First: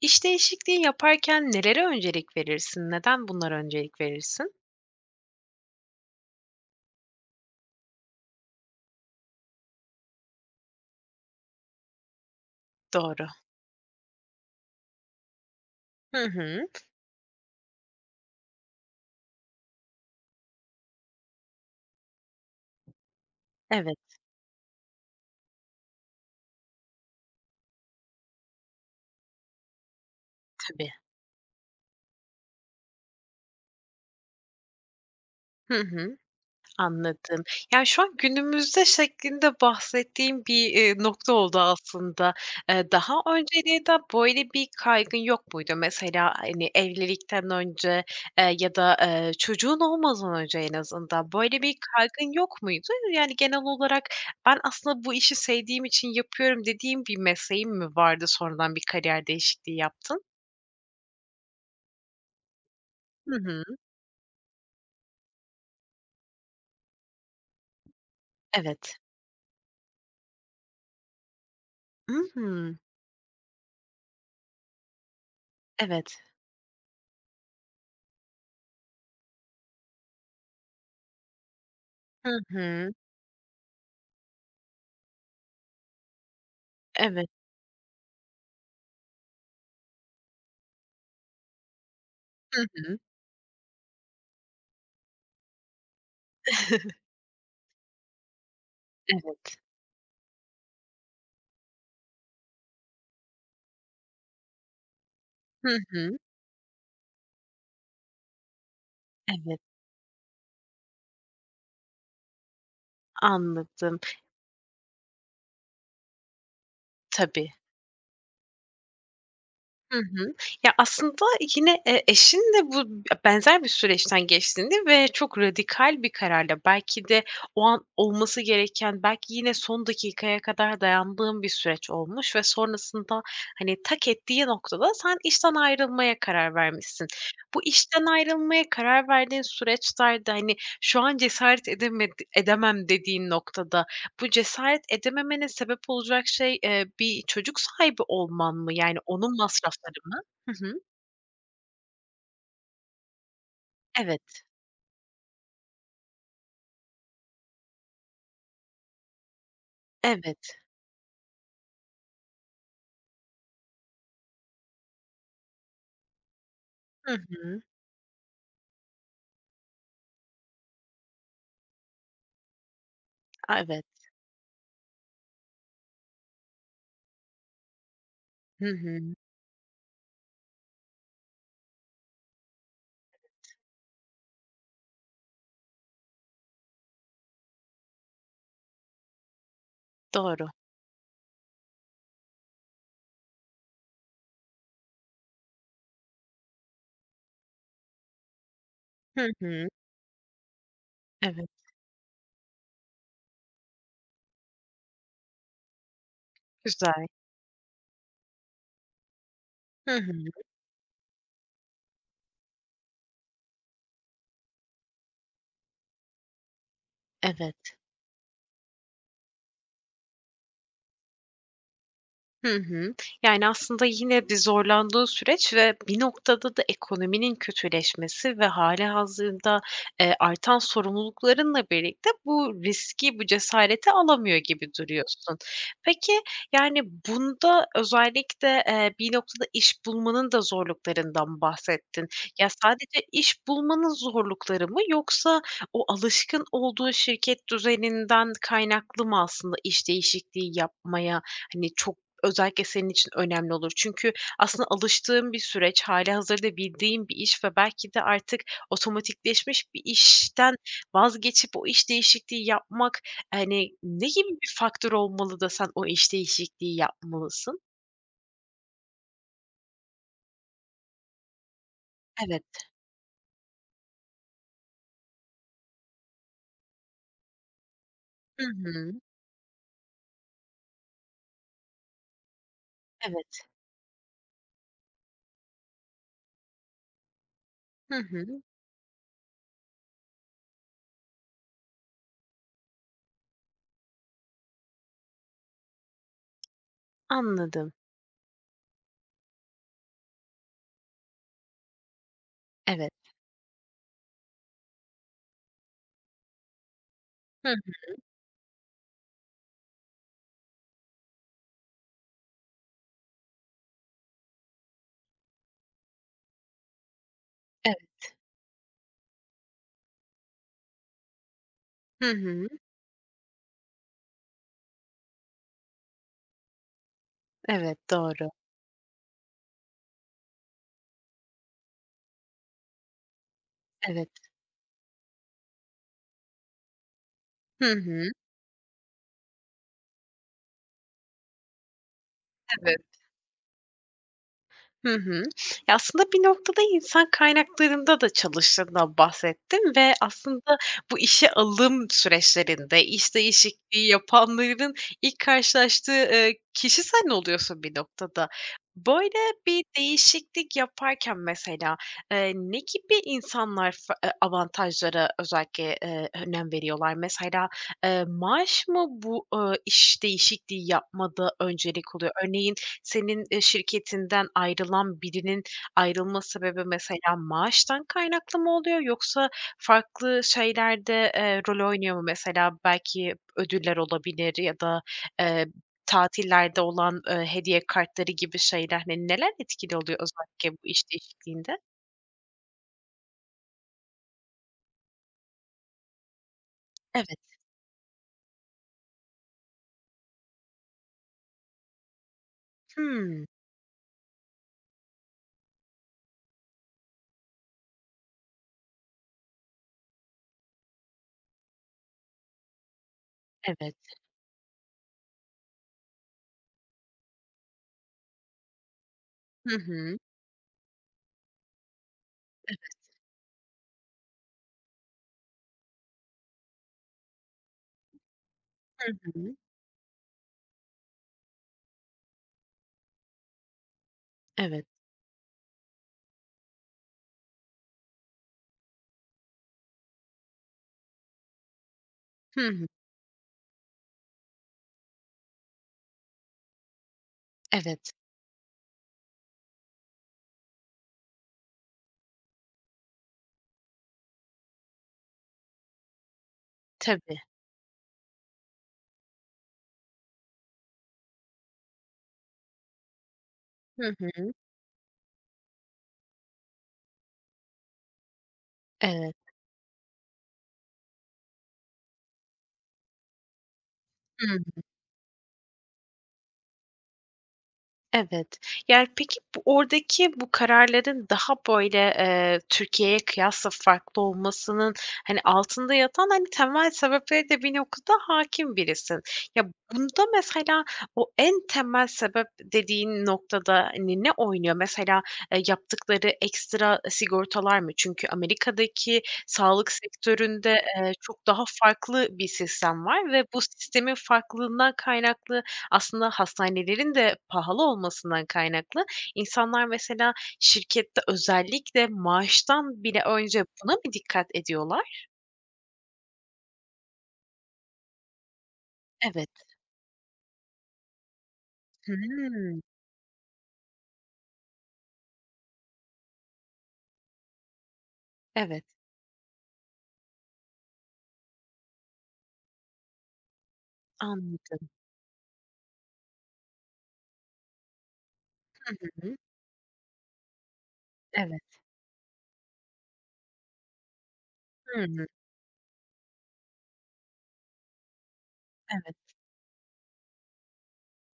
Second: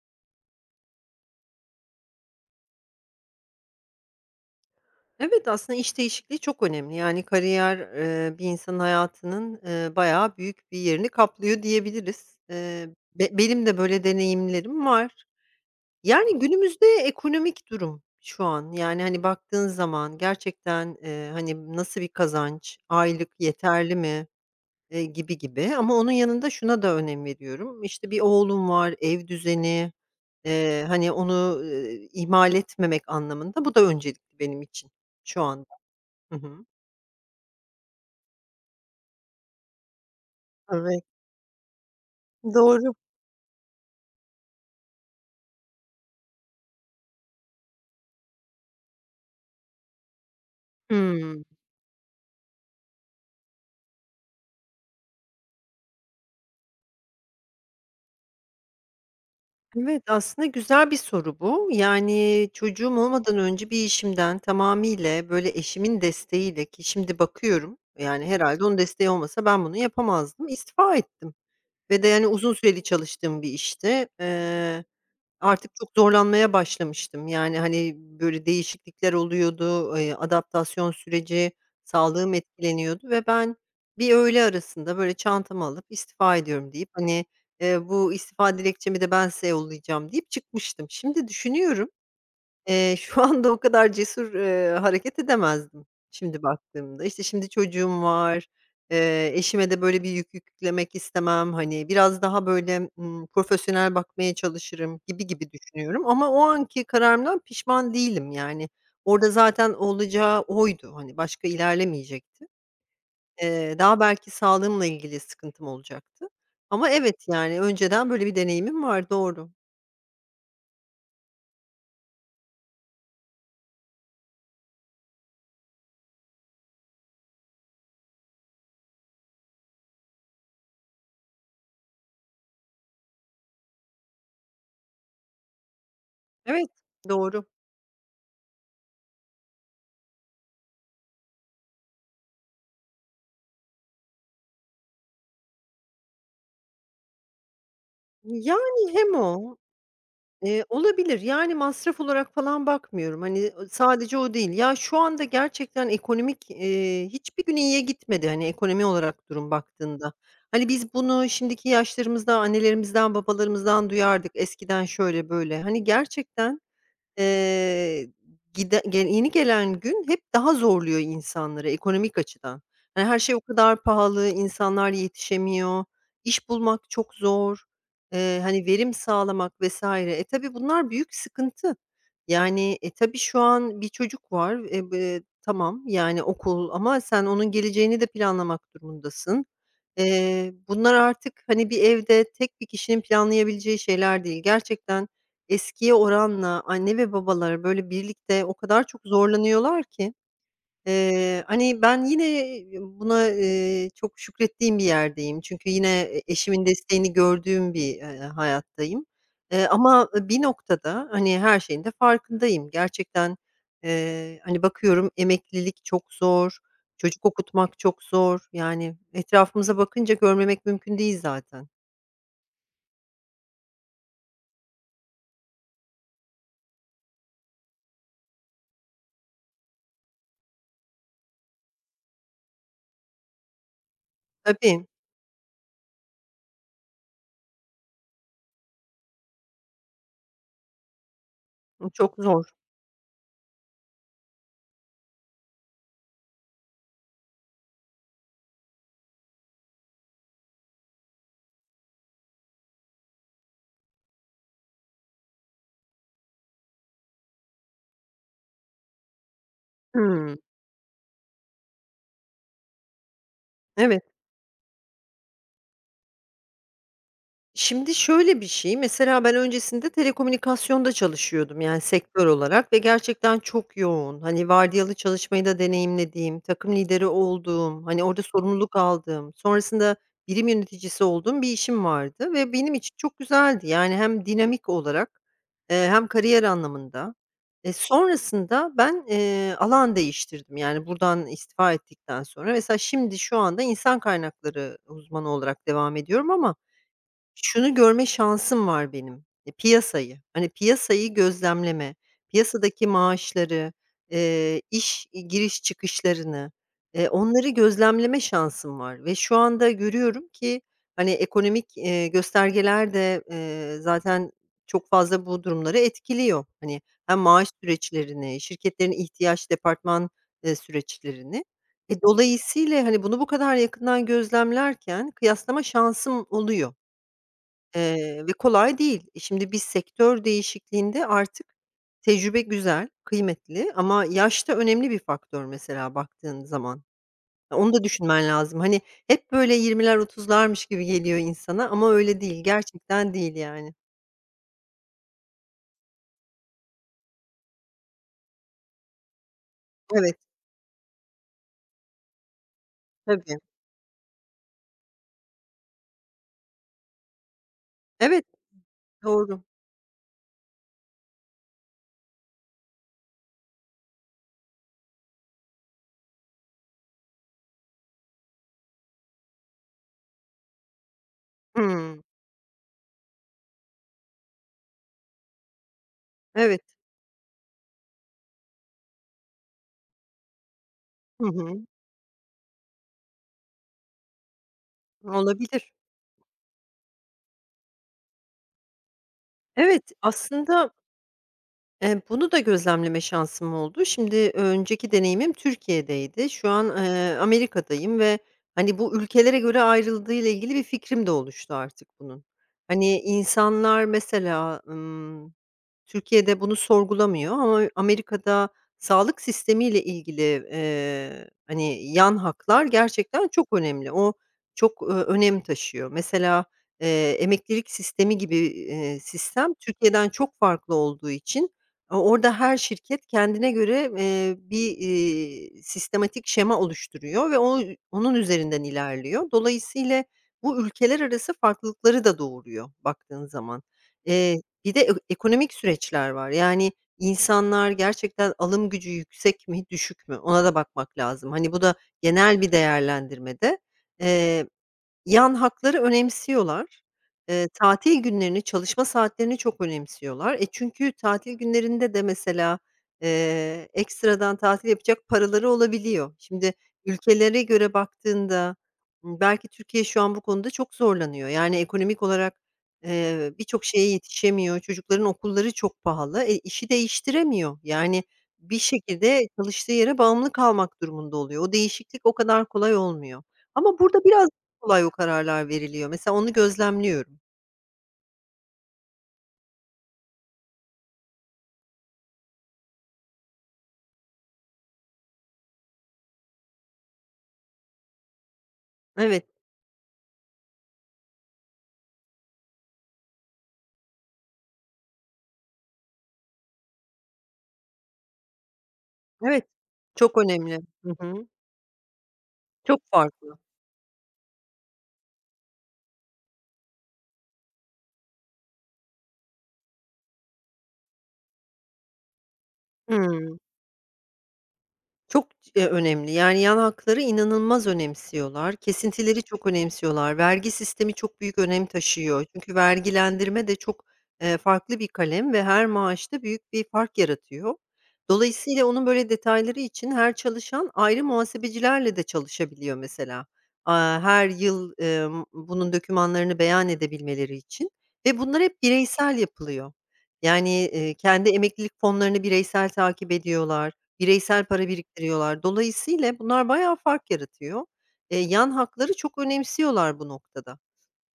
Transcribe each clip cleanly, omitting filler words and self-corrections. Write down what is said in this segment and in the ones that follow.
İş değişikliği yaparken nelere öncelik verirsin? Neden bunlara öncelik verirsin? Evet, aslında iş değişikliği çok önemli. Yani kariyer, bir insanın hayatının, bayağı büyük bir yerini kaplıyor diyebiliriz. Doğru. Be benim de böyle deneyimlerim var. Hı Yani hı. günümüzde ekonomik durum şu an, yani, hani, baktığın zaman gerçekten, hani, nasıl bir kazanç, aylık yeterli Evet, mi, gibi gibi ama onun yanında şuna da önem veriyorum. İşte, bir oğlum var, ev düzeni, tabii. hani, onu, ihmal etmemek anlamında bu da öncelikli benim için şu anda. Hı hı. Hı hı. Anladım. Yani, şu an günümüzde şeklinde bahsettiğim bir, Evet, nokta oldu aslında. Doğru. Daha önceliğe de böyle bir kaygın yok muydu? Mesela, hani, evlilikten önce, ya da, çocuğun olmadan önce en azından Hımm. böyle bir kaygın yok muydu? Yani, genel olarak ben aslında bu işi sevdiğim için yapıyorum dediğim bir mesleğin mi vardı, sonradan bir kariyer değişikliği Evet, yaptın? aslında güzel bir soru bu. Yani, çocuğum Hı olmadan hı. önce bir işimden tamamıyla, böyle, eşimin desteğiyle ki şimdi bakıyorum, yani, herhâlde onun Evet. desteği olmasa ben bunu yapamazdım. İstifa ettim ve de, I yani, uzun hı. süreli çalıştığım bir işti. Artık çok Evet. zorlanmaya başlamıştım. Yani, hani, böyle değişiklikler oluyordu, adaptasyon süreci, Hı sağlığım hı. etkileniyordu ve ben bir öğle arasında, böyle, çantamı alıp istifa ediyorum deyip, hani, Evet. Bu istifa dilekçemi de ben size yollayacağım deyip çıkmıştım. Şimdi düşünüyorum. Hı hı. Şu anda o kadar cesur, hareket edemezdim şimdi baktığımda. İşte, şimdi çocuğum var, Evet. eşime de böyle bir yük yüklemek istemem. Hani, biraz daha böyle, profesyonel bakmaya çalışırım gibi gibi Hı düşünüyorum hı. ama o anki kararımdan pişman değilim, yani. Orada Evet, zaten olacağı oydu, hani, başka ilerlemeyecekti. Anladım. Daha belki sağlığımla ilgili sıkıntım olacaktı ama evet, Tabii. yani, önceden böyle bir deneyimim var, doğru. Hı hı. Ya, aslında yine, eşin de bu benzer bir süreçten geçtiğini ve çok radikal bir kararla belki de o an olması gereken, belki yine son dakikaya kadar dayandığın bir süreç olmuş ve sonrasında, hani, tak ettiği noktada sen işten ayrılmaya karar Evet, vermişsin. doğru. Bu işten ayrılmaya karar verdiğin süreçlerde, hani, şu an cesaret edemem dediğin noktada bu cesaret edememene sebep olacak şey, bir çocuk sahibi olman mı? Yani Yani hem onun o. masrafları mı? Hı hı. Olabilir. Yani masraf olarak falan bakmıyorum. Hani, sadece o Evet, değil. Ya, şu anda gerçekten ekonomik, hiçbir gün iyiye gitmedi, hani, ekonomi olarak durum baktığında. evet. Hani, biz bunu şimdiki yaşlarımızda annelerimizden, babalarımızdan duyardık. Eskiden şöyle böyle. Hani, gerçekten. Hı hı. Eee, gide ge Yeni gelen gün hep daha zorluyor insanları ekonomik açıdan. Hani, her şey o A, kadar evet. pahalı, insanlar yetişemiyor, iş bulmak çok zor, Hı hani, verim hı. sağlamak vesaire. Tabii bunlar büyük sıkıntı. Yani, tabii şu an bir çocuk var, e, b tamam, yani, okul ama sen onun geleceğini de planlamak durumundasın. Doğru. Bunlar artık, hani, bir evde tek bir kişinin planlayabileceği şeyler değil. Gerçekten. Eskiye oranla anne ve babalar, böyle, birlikte o kadar çok Hı hı. zorlanıyorlar ki, Evet. hani, ben yine buna, çok şükrettiğim bir yerdeyim. Çünkü yine eşimin Güzel. desteğini gördüğüm bir, hayattayım. Hı Ama hı. bir noktada, hani, her şeyin de farkındayım. Gerçekten, hani, bakıyorum emeklilik çok zor, çocuk Evet. okutmak çok zor. Yani, etrafımıza bakınca görmemek mümkün değil zaten. Hı hı. Yani, aslında yine bir zorlandığı süreç ve bir noktada da ekonominin kötüleşmesi ve hâlihazırda, artan sorumluluklarınla birlikte bu riski, bu cesareti alamıyor gibi Tabii, duruyorsun. Peki, yani, bunda özellikle, bir noktada iş bulmanın da zorluklarından bahsettin. çok zor. Ya, sadece iş bulmanın zorlukları mı yoksa o alışkın olduğu şirket düzeninden kaynaklı mı aslında iş değişikliği yapmaya, hani, çok özellikle senin için önemli olur. Çünkü aslında alıştığın bir süreç, hâlihazırda bildiğin bir iş ve belki de artık otomatikleşmiş bir Hımm. işten vazgeçip o iş değişikliği yapmak, hani, Evet. ne gibi bir faktör olmalı da sen o iş değişikliği yapmalısın? Şimdi şöyle bir şey, mesela ben öncesinde telekomünikasyonda çalışıyordum, yani, sektör Evet. olarak ve gerçekten çok yoğun. Hani, vardiyalı çalışmayı da deneyimlediğim, takım lideri olduğum, hani, orada Hı sorumluluk hı. aldığım, sonrasında birim yöneticisi olduğum bir işim vardı ve benim için çok Evet. güzeldi. Yani, hem dinamik olarak, hem kariyer anlamında. Hı hı. Sonrasında ben, alan değiştirdim, yani, buradan istifa ettikten sonra. Mesela şimdi şu anda insan kaynakları uzmanı olarak devam ediyorum ama Anladım. şunu görme şansım var benim, piyasayı, hani, piyasayı gözlemleme, piyasadaki Evet. maaşları, iş giriş çıkışlarını, onları Hı. gözlemleme şansım var ve şu anda görüyorum ki, hani, ekonomik, göstergeler de, zaten çok fazla bu durumları etkiliyor. Hani, hem maaş Evet. süreçlerini, şirketlerin ihtiyaç departman, süreçlerini. Hı hı. Dolayısıyla, hani, bunu bu kadar yakından gözlemlerken kıyaslama şansım oluyor. Evet, doğru. Ve kolay değil. Şimdi bir sektör değişikliğinde artık tecrübe güzel, kıymetli ama Evet. yaş da önemli bir faktör mesela baktığın zaman. Ya, Hı onu da hı. düşünmen lazım. Hani, hep böyle 20'ler 30'larmış gibi geliyor insana ama öyle değil. Evet. Gerçekten değil yani. Hı hı. Ya, aslında bir noktada insan kaynaklarında da çalıştığından bahsettin ve Evet, aslında bu işe alım süreçlerinde, iş tabii. değişikliği yapanların ilk karşılaştığı, kişi sen oluyorsun bir Evet, noktada. Böyle doğru. bir değişiklik yaparken mesela, ne gibi insanlar fa avantajlara özellikle, önem veriyorlar? Mesela, maaş mı bu, iş değişikliği yapmada öncelik Hımm. oluyor? Örneğin senin, şirketinden ayrılan birinin ayrılma Evet. sebebi mesela maaştan kaynaklı mı oluyor yoksa farklı şeylerde, Hı hı. rol oynuyor mu? Mesela belki ödüller olabilir ya da, eee, Olabilir. tatillerde olan, hediye kartları gibi şeyler. Hani, neler etkili Evet, oluyor özellikle bu aslında. iş değişikliğinde? Bunu da gözlemleme şansım oldu. Şimdi önceki deneyimim Türkiye'deydi. Şu an, Evet. Amerika'dayım ve, hani, bu ülkelere göre ayrıldığıyla ilgili bir fikrim de oluştu artık bunun. Hani, Hımm. insanlar mesela, Türkiye'de bunu sorgulamıyor ama Amerika'da sağlık sistemiyle ilgili, hani, yan haklar gerçekten çok Evet. önemli. O çok, önem taşıyor. Mesela, emeklilik sistemi gibi, sistem Hı hı. Türkiye'den çok farklı olduğu için, orada her şirket kendine göre, bir, sistematik şema oluşturuyor ve onun üzerinden Hı ilerliyor. hı. Dolayısıyla bu ülkeler arası farklılıkları da doğuruyor baktığın zaman. Eee Evet. Bir de ek ekonomik süreçler var. Yani insanlar gerçekten alım gücü yüksek mi, düşük mü? Ona da bakmak lazım. Hani, bu da Hı genel bir hı. değerlendirmede. Yan hakları önemsiyorlar. Evet. Tatil günlerini, çalışma saatlerini çok önemsiyorlar. Çünkü tatil günlerinde de mesela, ekstradan tatil yapacak paraları olabiliyor. Şimdi Tabii. ülkelere göre baktığında, belki Türkiye şu an bu konuda çok zorlanıyor. Yani ekonomik olarak, birçok şeye Hı hı. yetişemiyor. Çocukların okulları çok pahalı. İşi değiştiremiyor. Yani bir Evet. şekilde çalıştığı yere bağımlı kalmak durumunda oluyor. O değişiklik o kadar kolay olmuyor. Ama burada biraz Hıı. kolay o kararlar veriliyor. Mesela onu gözlemliyorum. Evet. Yani, peki, bu oradaki bu kararların daha, böyle, Türkiye'ye kıyasla farklı olmasının, hani, altında yatan, hani, temel sebeplere de bir noktada hâkim birisin. Evet, Ya, bunda mesela o en temel sebep dediğin noktada, hani, ne oynuyor? Mesela, yaptıkları ekstra sigortalar mı? Çünkü Amerika'daki evet. sağlık Çok sektöründe, önemli. Hı çok hı. daha farklı bir Çok sistem var ve farklı. bu sistemin farklılığından kaynaklı aslında hastanelerin de pahalı olmasından kaynaklı insanlar mesela şirkette özellikle maaştan bile Hıı. önce buna mı dikkat ediyorlar? Çok, önemli. Yani, yan hakları inanılmaz önemsiyorlar. Kesintileri Evet. çok önemsiyorlar. Vergi sistemi çok büyük önem taşıyor. Çünkü Hımm. vergilendirme de çok, farklı bir kalem ve her maaşta büyük bir fark yaratıyor. Evet, Dolayısıyla onun böyle detayları için her çalışan ayrı muhasebecilerle de çalışabiliyor mesela. Her anladım. yıl, bunun dokümanlarını beyan edebilmeleri için ve bunlar hep Hı hı. bireysel yapılıyor. Yani, kendi Evet. emeklilik fonlarını bireysel takip ediyorlar. Bireysel para Hı hı. biriktiriyorlar. Dolayısıyla bunlar bayağı fark yaratıyor. Yan hakları Evet. çok önemsiyorlar bu noktada.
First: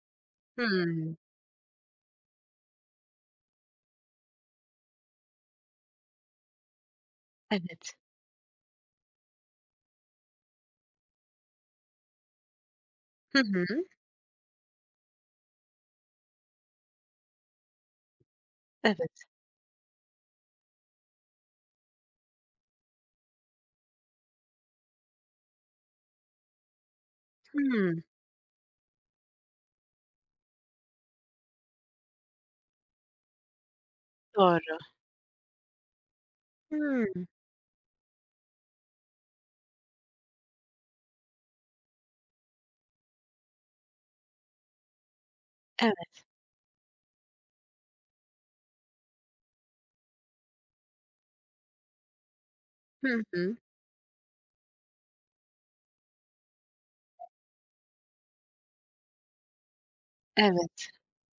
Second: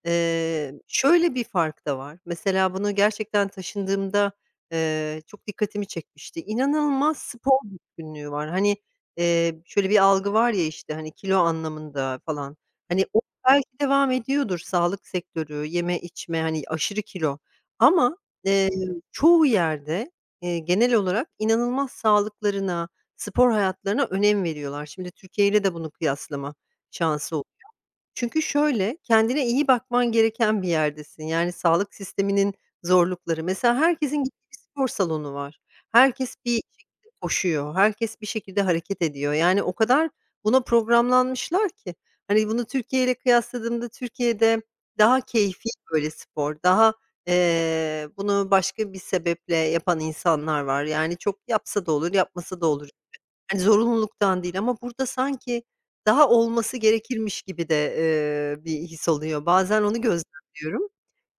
Hımm. Şöyle bir fark da var. Mesela bunu gerçekten taşındığımda, çok dikkatimi çekmişti. İnanılmaz spor Evet. düşkünlüğü var. Hani, şöyle bir algı var ya, işte, hani, kilo anlamında falan. Hani, o Hı belki hı. devam ediyordur sağlık sektörü, yeme içme, hani, aşırı kilo ama, eee, Evet. çoğu yerde, genel olarak inanılmaz sağlıklarına, spor hayatlarına önem veriyorlar. Şimdi Türkiye ile de bunu kıyaslama şansı Hımm. çünkü şöyle, kendine iyi bakman gereken bir yerdesin. Yani, sağlık sisteminin zorlukları. Mesela herkesin gittiği bir Doğru. spor salonu var. Herkes bir şekilde Hımm. koşuyor. Herkes bir şekilde hareket ediyor. Yani, o kadar buna programlanmışlar ki. Hani, bunu Türkiye ile kıyasladığımda Türkiye'de daha keyfî, böyle, Evet. spor, daha, bunu başka bir sebeple yapan insanlar var. Yani, çok yapsa da olur, yapmasa da olur. Hı hı. Hani, zorunluluktan değil ama burada sanki daha olması gerekirmiş gibi de, bir his oluyor. Bazen onu Evet. gözlemliyorum.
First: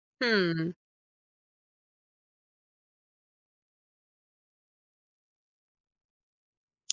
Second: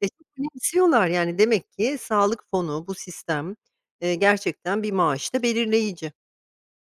Çok Hımm. önemsiyorlar, yani, demek ki sağlık fonu, bu sistem, gerçekten bir maaşta belirleyici.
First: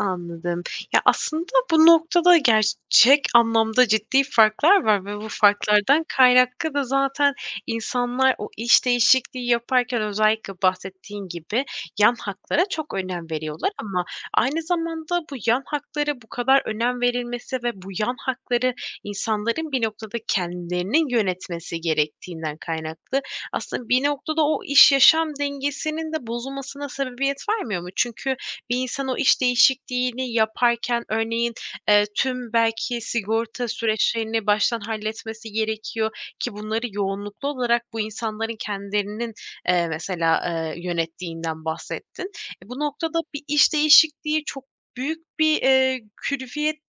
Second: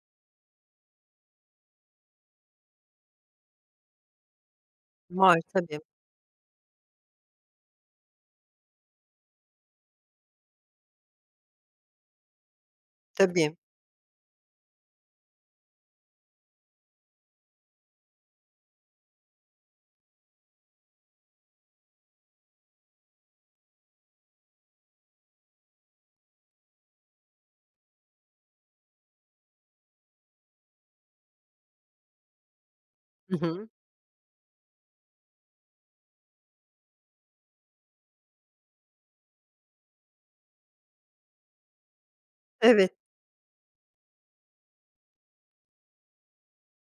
Anladım. Ya, aslında bu noktada gerçek anlamda ciddi farklar var ve bu Var tabii, farklardan kaynaklı da zaten insanlar o iş değişikliği yaparken özellikle bahsettiğin gibi yan haklara çok önem tabii. veriyorlar ama aynı zamanda bu yan haklara bu kadar önem verilmesi ve bu yan hakları insanların bir noktada kendilerinin yönetmesi gerektiğinden kaynaklı aslında bir noktada o iş yaşam dengesinin de bozulmasına sebebiyet vermiyor mu? Çünkü bir insan o iş değişikliğini yaparken örneğin, tüm belki Hı sigorta hı. süreçlerini baştan halletmesi gerekiyor ki bunları yoğunluklu olarak bu insanların kendilerinin, yönettiğinden bahsettin. E, bu Evet. noktada bir iş değişikliği çok büyük bir, külfiyete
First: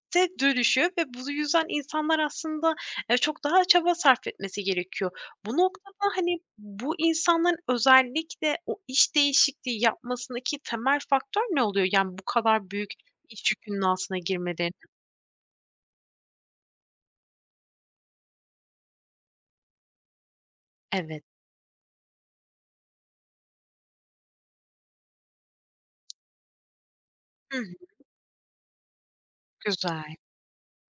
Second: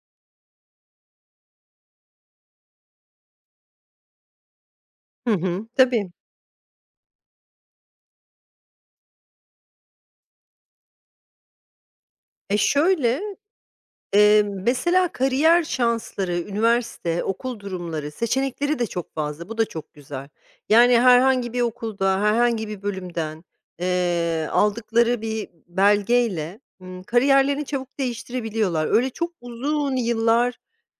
dönüşüyor ve bu yüzden insanlar aslında, çok daha çaba sarf etmesi gerekiyor. Hı Bu hı. nok Tabii. Ama, hani, bu insanların özellikle o iş değişikliği yapmasındaki temel faktör ne oluyor? Yani, bu E, kadar büyük şöyle iş yükünün altına girmelerinin mesela kariyer şansları, üniversite, okul durumları, seçenekleri de çok fazla. Bu da çok güzel. Yani Evet. herhangi bir okulda, herhangi bir bölümden, aldıkları bir belgeyle, Hı kariyerlerini hı. çabuk değiştirebiliyorlar. Öyle çok uzun Güzel. yıllar,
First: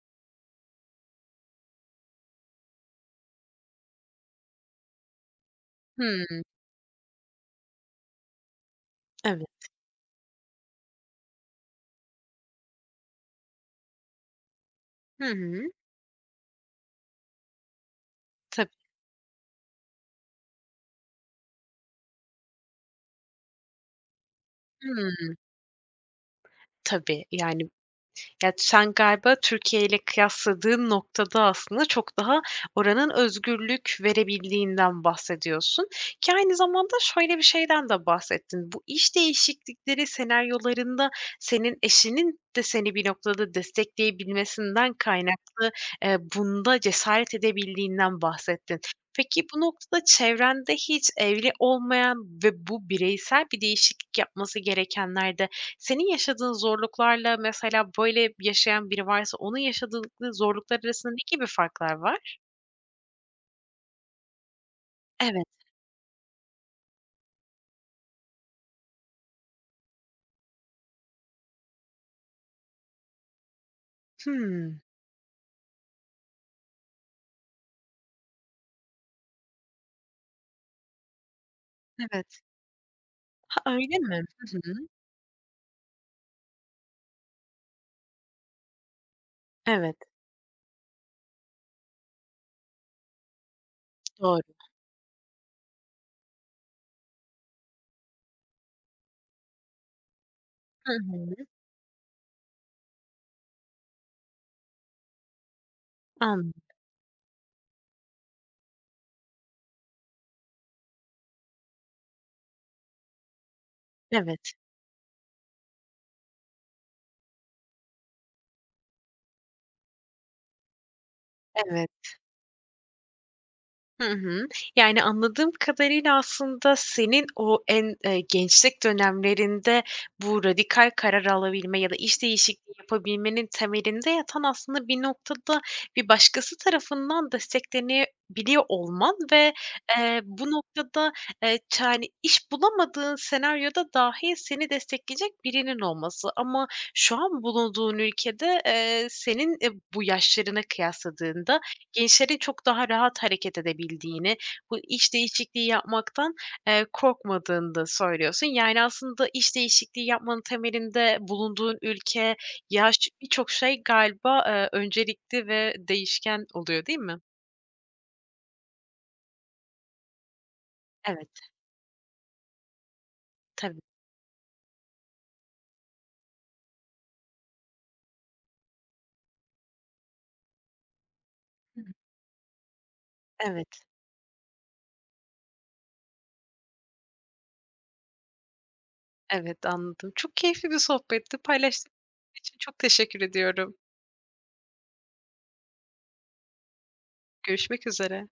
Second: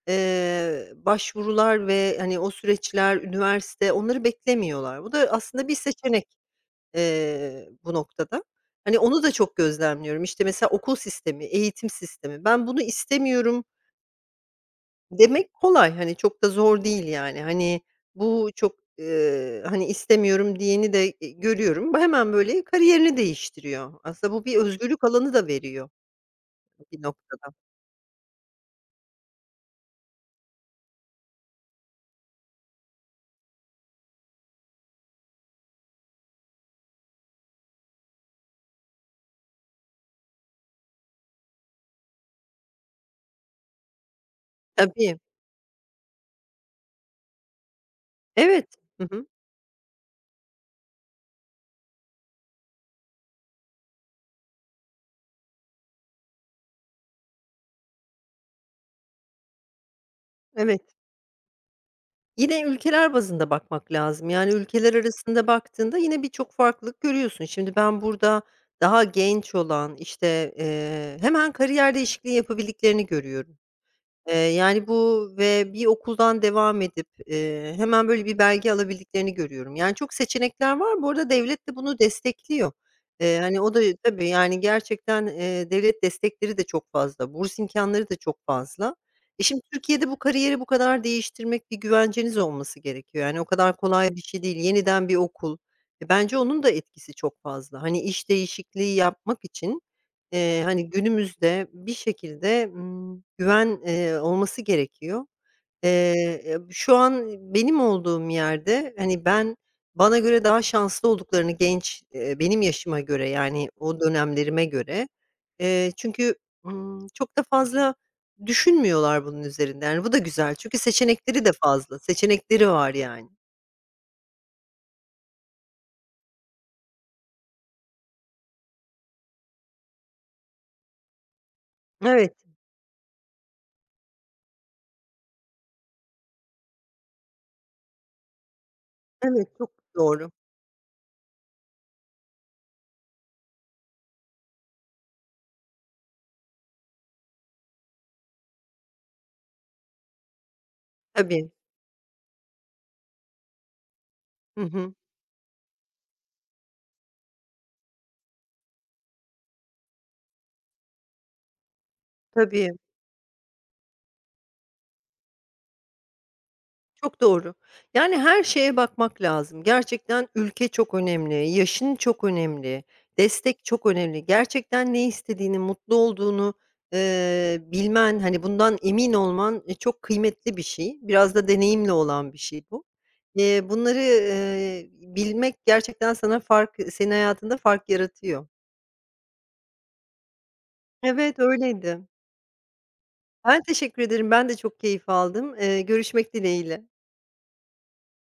başvurular ve, hani, o süreçler, üniversite, onları beklemiyorlar. Bu da aslında bir seçenek. Hımm. Bu noktada. Hani, onu da çok Evet. gözlemliyorum. İşte, mesela okul sistemi, eğitim sistemi. Ben bunu istemiyorum Hı demek hı. kolay. Hani, çok da zor değil, yani. Hani, bu Tabii. çok, hani, istemiyorum diyeni de, görüyorum. Bu hemen, böyle, kariyerini değiştiriyor. Aslında bu bir özgürlük Hımm. alanı da veriyor bir Tabii, noktada. yani ya, sen galiba Türkiye ile kıyasladığın noktada aslında çok daha oranın özgürlük verebildiğinden bahsediyorsun ki aynı zamanda şöyle bir şeyden de bahsettin. Bu iş değişiklikleri senaryolarında senin eşinin de seni bir noktada destekleyebilmesinden Tabii. kaynaklı, bunda cesaret edebildiğinden Evet. bahsettin. Hı hı. Peki bu noktada çevrende hiç evli olmayan ve bu bireysel bir değişiklik yapması gerekenlerde senin yaşadığın zorluklarla mesela böyle yaşayan biri varsa onun yaşadığı zorluklar Evet. arasında ne gibi farklar var? Yine ülkeler bazında bakmak lazım. Yani ülkeler Evet. arasında baktığında yine birçok farklılık görüyorsun. Şimdi ben burada daha genç olan, işte, hemen kariyer değişikliği yapabildiklerini görüyorum. Hımm. Yani, bu ve bir okuldan devam edip, hemen böyle bir belge alabildiklerini görüyorum. Yani, çok seçenekler var. Bu arada devlet de bunu Evet. destekliyor. Hani, Ha, o da öyle mi? tabii, Hı yani, hı. gerçekten, devlet destekleri de çok fazla, burs imkânları da çok fazla. Şimdi Evet, Türkiye'de bu kariyeri bu kadar değiştirmek bir güvenceniz olması gerekiyor. Yani, o kadar kolay bir doğru. şey değil. Yeniden bir okul. Bence onun da etkisi çok fazla. Hani, iş değişikliği yapmak için hani, Hı hı. günümüzde bir şekilde, güven, olması gerekiyor. An Şu an benim olduğum yerde, hani, ben bana göre daha şanslı olduklarını genç, benim yaşıma göre, yani, o Evet, dönemlerime göre, çünkü, çok da fazla düşünmüyorlar bunun üzerinde. Yani, bu da güzel çünkü seçenekleri de evet. Evet. fazla. Seçenekleri var, yani. Hı hı. Yani, anladığım kadarıyla aslında senin o en, gençlik dönemlerinde bu radikal karar alabilme ya da iş Evet, değişikliği yapabilmenin temelinde yatan aslında bir noktada bir başkası tarafından desteklenebiliyor olman evet, ve, çok doğru. bu noktada, ç hani, iş bulamadığın senaryoda dahi seni destekleyecek birinin olması ama şu an bulunduğun ülkede, senin, bu yaşlarına Tabii. kıyasladığında gençlerin çok daha rahat hareket edebildiğini, Hı bu hı. iş değişikliği yapmaktan, korkmadığını da söylüyorsun. Yani aslında iş değişikliği yapmanın temelinde bulunduğun ülke, Tabii. yaş, birçok şey galiba, öncelikli ve değişken oluyor, değil mi? Çok doğru. Yani her şeye bakmak lazım. Gerçekten ülke çok önemli, Evet, yaşın çok önemli, destek tabii. çok önemli. Gerçekten ne istediğini, mutlu olduğunu, bilmen, hani, bundan emin olman, çok kıymetli bir şey. Biraz da Hı hı. deneyimle olan bir şey bu. Evet, Bunları, bilmek gerçekten sana fark senin hayatında fark yaratıyor. evet anladım. Çok keyifli bir sohbetti. Evet, Paylaştığın öyleydi. için çok teşekkür Ben ediyorum. teşekkür ederim. Ben de çok keyif aldım. Görüşmek dileğiyle. Görüşmek üzere.